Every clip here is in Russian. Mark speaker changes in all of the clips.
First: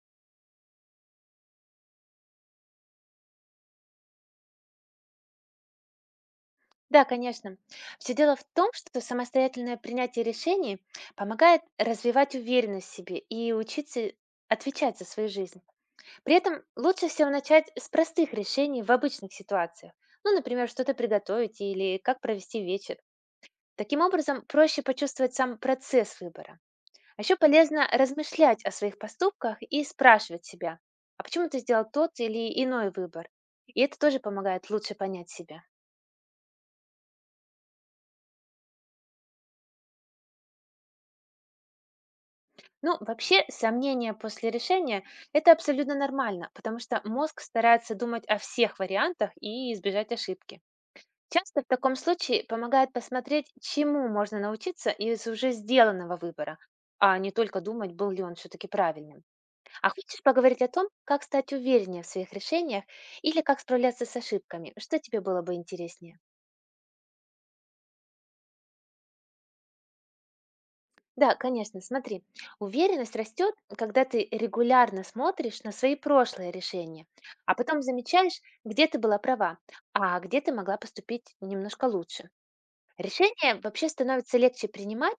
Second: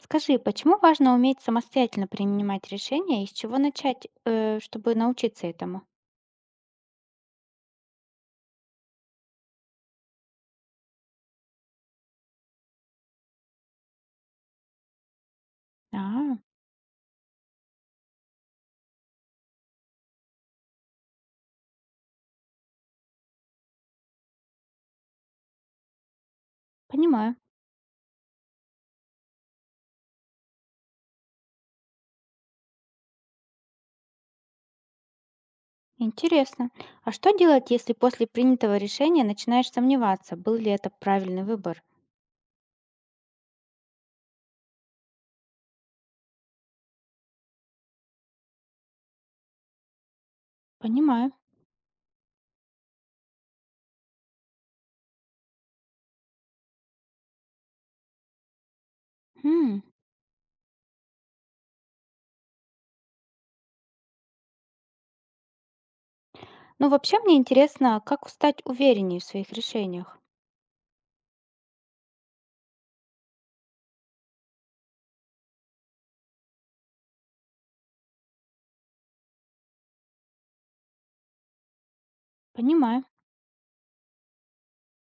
Speaker 1: Скажи, почему важно уметь самостоятельно принимать решения и с чего начать, чтобы научиться этому?
Speaker 2: Да, конечно. Все дело в том, что самостоятельное принятие решений помогает развивать уверенность в себе и учиться отвечать за свою жизнь. При
Speaker 1: А,
Speaker 2: этом лучше всего начать с простых решений в обычных ситуациях. Ну, например, что-то приготовить или как провести вечер. Таким образом, проще почувствовать сам процесс выбора. А еще
Speaker 1: понимаю.
Speaker 2: полезно размышлять о своих поступках и спрашивать себя, а почему ты сделал тот или иной выбор? И это тоже помогает лучше понять себя.
Speaker 1: Интересно. А что делать, если после принятого решения начинаешь сомневаться, был ли это правильный выбор?
Speaker 2: Ну, вообще, сомнения после решения — это абсолютно нормально, потому что мозг старается думать о всех вариантах и избежать ошибки.
Speaker 1: Понимаю.
Speaker 2: Часто в таком случае помогает посмотреть, чему можно научиться из уже сделанного выбора, а не только думать, был ли он все-таки правильным.
Speaker 1: Хм.
Speaker 2: А хочешь поговорить о том, как стать увереннее в своих решениях или как справляться с ошибками? Что тебе было бы интереснее?
Speaker 1: Ну, вообще мне интересно, как стать увереннее в своих решениях.
Speaker 2: Да, конечно, смотри, уверенность растет, когда ты регулярно смотришь на свои прошлые решения, а потом замечаешь, где ты была права, а где ты могла поступить немножко лучше.
Speaker 1: Понимаю.
Speaker 2: Решение вообще становится легче принимать,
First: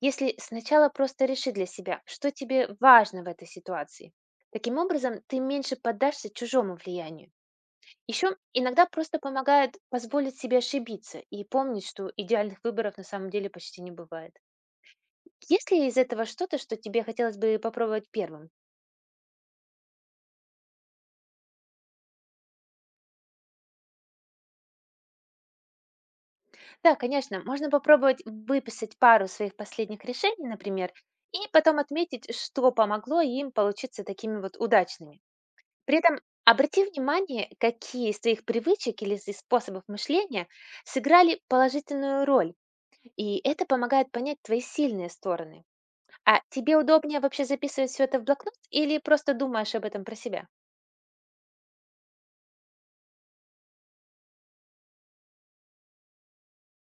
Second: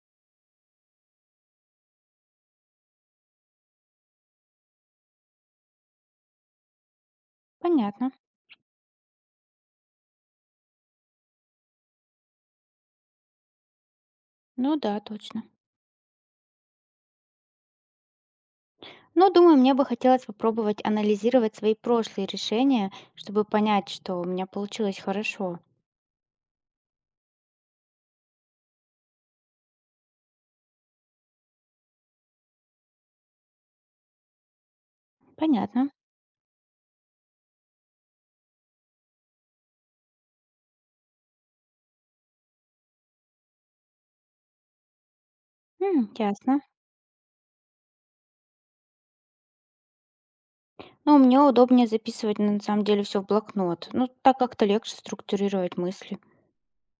Speaker 2: если сначала просто реши для себя, что тебе важно в этой ситуации. Таким образом, ты меньше поддашься чужому влиянию.
Speaker 1: Понятно.
Speaker 2: Еще иногда просто помогает позволить себе ошибиться и помнить, что идеальных выборов на самом деле почти не бывает.
Speaker 1: Ну да, точно.
Speaker 2: Есть ли из этого что-то, что тебе хотелось бы попробовать первым?
Speaker 1: Ну, думаю, мне бы хотелось попробовать анализировать свои прошлые решения, чтобы понять, что у меня получилось хорошо.
Speaker 2: Да, конечно, можно попробовать выписать пару своих последних решений, например, и потом отметить, что помогло им получиться такими вот удачными.
Speaker 1: Понятно.
Speaker 2: При этом обрати внимание, какие из твоих привычек или из способов мышления сыграли положительную роль, и это помогает понять твои сильные стороны.
Speaker 1: М,
Speaker 2: А
Speaker 1: ясно.
Speaker 2: тебе удобнее вообще записывать все это в блокнот или просто думаешь об этом про себя?
Speaker 1: Ну, мне удобнее записывать на самом деле все в блокнот. Ну, так как-то легче структурировать мысли.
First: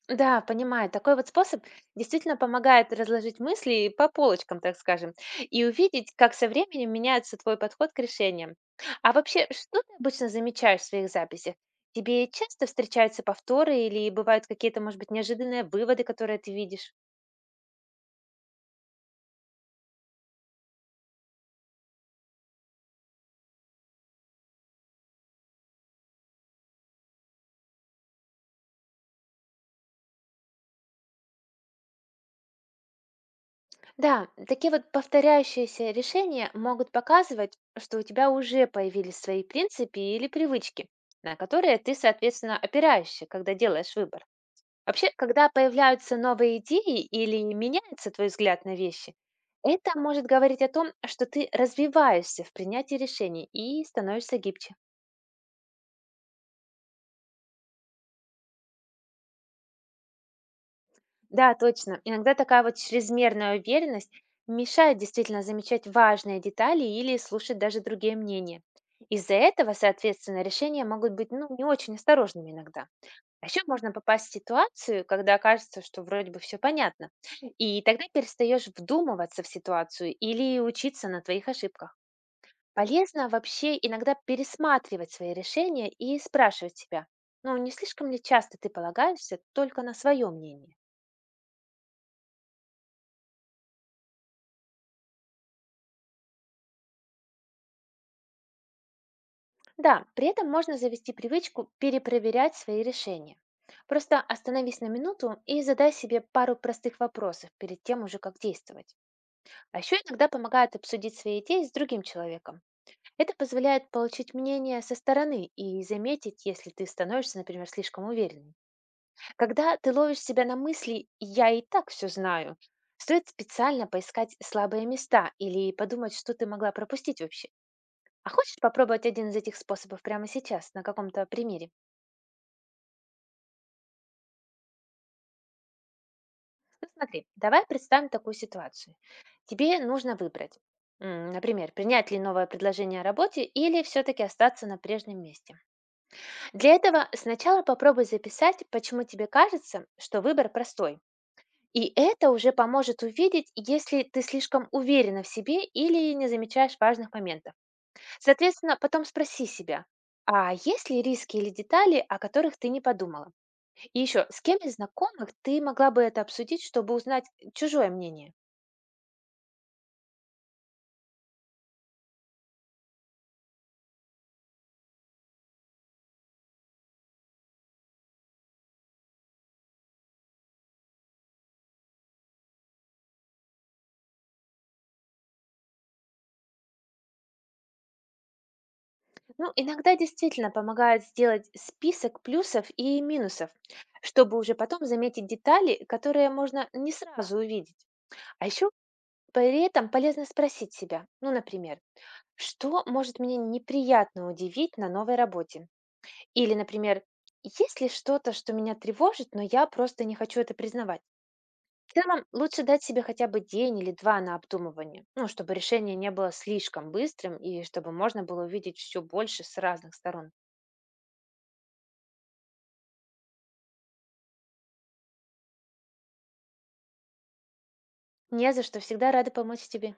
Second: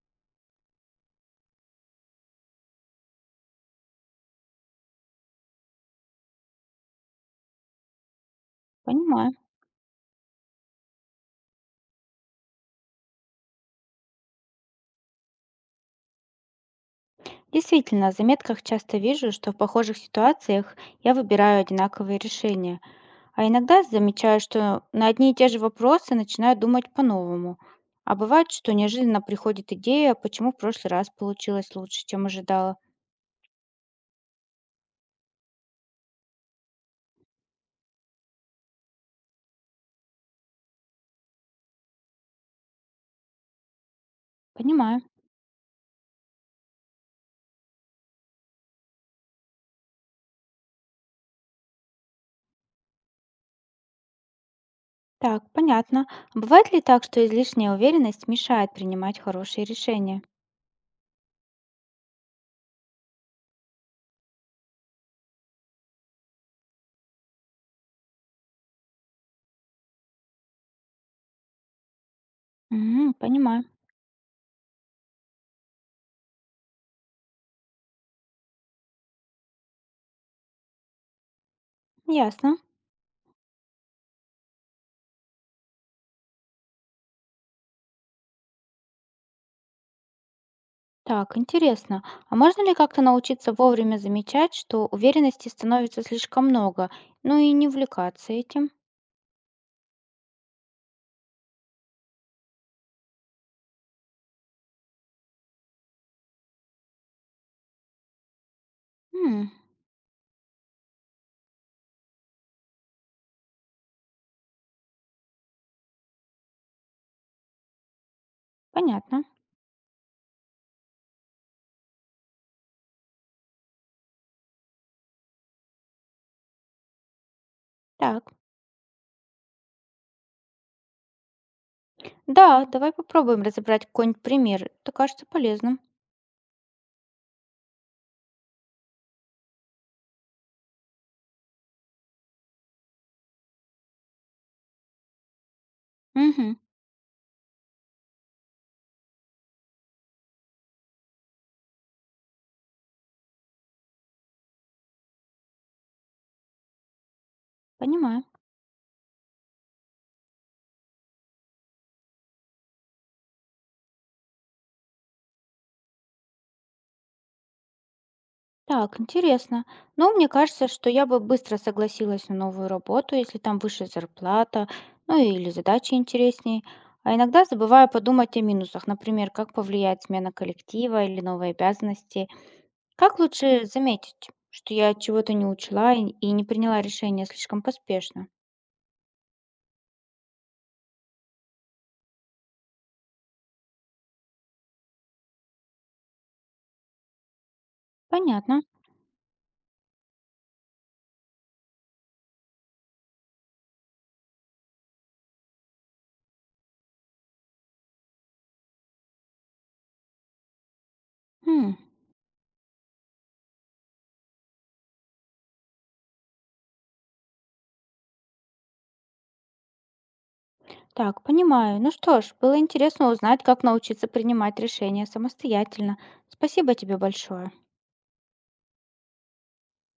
Speaker 2: Да, понимаю. Такой вот способ действительно помогает разложить мысли по полочкам, так скажем, и увидеть, как со временем меняется твой подход к решениям. А
Speaker 1: Понимаю.
Speaker 2: вообще, что ты обычно замечаешь в своих записях? Тебе часто встречаются повторы или бывают какие-то, может быть, неожиданные выводы, которые ты видишь?
Speaker 1: Действительно, в заметках часто вижу, что в похожих ситуациях я выбираю одинаковые решения. А иногда замечаю, что на одни и те же вопросы начинаю думать по-новому. А бывает, что неожиданно приходит идея, почему в прошлый раз получилось лучше, чем ожидала.
Speaker 2: Да, такие вот повторяющиеся решения могут показывать, что у тебя уже появились свои принципы или привычки, на которые ты, соответственно, опираешься, когда делаешь выбор.
Speaker 1: Понимаю.
Speaker 2: Вообще, когда появляются новые идеи или меняется твой взгляд на вещи, это может говорить о том, что ты развиваешься в принятии решений и становишься гибче.
Speaker 1: Так, понятно. А бывает ли так, что излишняя уверенность мешает принимать хорошие решения?
Speaker 2: Да, точно. Иногда такая вот чрезмерная уверенность мешает действительно замечать важные детали или слушать даже другие мнения. Из-за этого, соответственно, решения могут быть, ну, не очень осторожными иногда.
Speaker 1: М,
Speaker 2: А еще
Speaker 1: понимаю.
Speaker 2: можно попасть в ситуацию, когда кажется, что вроде бы все понятно. И тогда перестаешь вдумываться в ситуацию или учиться на твоих ошибках.
Speaker 1: Ясно.
Speaker 2: Полезно вообще иногда пересматривать свои решения и спрашивать себя, ну не слишком ли часто ты полагаешься только на свое мнение?
Speaker 1: Так, интересно. А можно ли как-то научиться вовремя замечать, что уверенности становится слишком много, ну и не увлекаться этим?
Speaker 2: Да, при этом можно завести привычку перепроверять свои решения. Просто остановись на минуту и задай себе пару простых вопросов перед тем уже, как действовать.
Speaker 1: М,
Speaker 2: А еще иногда помогает обсудить свои идеи с другим человеком. Это позволяет получить мнение со стороны и заметить, если ты становишься, например, слишком уверенным.
Speaker 1: понятно.
Speaker 2: Когда ты ловишь себя на мысли «я и так все знаю», стоит специально поискать слабые места или подумать, что ты могла пропустить вообще.
Speaker 1: Так.
Speaker 2: А хочешь попробовать один из этих способов прямо сейчас, на каком-то примере?
Speaker 1: Да, давай попробуем разобрать какой-нибудь пример. Это кажется полезным.
Speaker 2: Ну смотри, давай представим такую ситуацию. Тебе нужно выбрать, например, принять ли новое предложение о работе или все-таки остаться на прежнем месте.
Speaker 1: Угу,
Speaker 2: Для этого сначала попробуй записать, почему тебе кажется, что выбор простой. И это уже поможет увидеть, если ты слишком уверена в себе или не замечаешь важных моментов.
Speaker 1: понимаю.
Speaker 2: Соответственно, потом спроси себя, а есть ли риски или детали, о которых ты не подумала? И еще, с кем из знакомых ты могла бы это обсудить, чтобы узнать чужое мнение?
Speaker 1: Так, интересно. Ну, мне кажется, что я бы быстро согласилась на новую работу, если там выше зарплата, ну или задачи интереснее. А иногда забываю подумать о минусах, например, как повлияет смена коллектива или новые обязанности. Как лучше заметить, что я чего-то не учла и не приняла решение слишком поспешно?
Speaker 2: Ну, иногда действительно помогает сделать список плюсов и минусов, чтобы уже потом заметить детали, которые можно не сразу увидеть. А
Speaker 1: Понятно.
Speaker 2: еще при этом полезно спросить себя, ну, например, что может меня неприятно удивить на новой работе? Или, например, есть ли что-то, что меня тревожит, но я просто не хочу это признавать?
Speaker 1: М,
Speaker 2: В целом, лучше дать себе хотя бы день или два на обдумывание, ну, чтобы решение не было слишком быстрым и чтобы можно было увидеть все больше с разных сторон.
Speaker 1: так, понимаю. Ну что ж, было интересно узнать, как научиться принимать решения самостоятельно. Спасибо тебе большое.
Speaker 2: Не за что, всегда рада помочь тебе.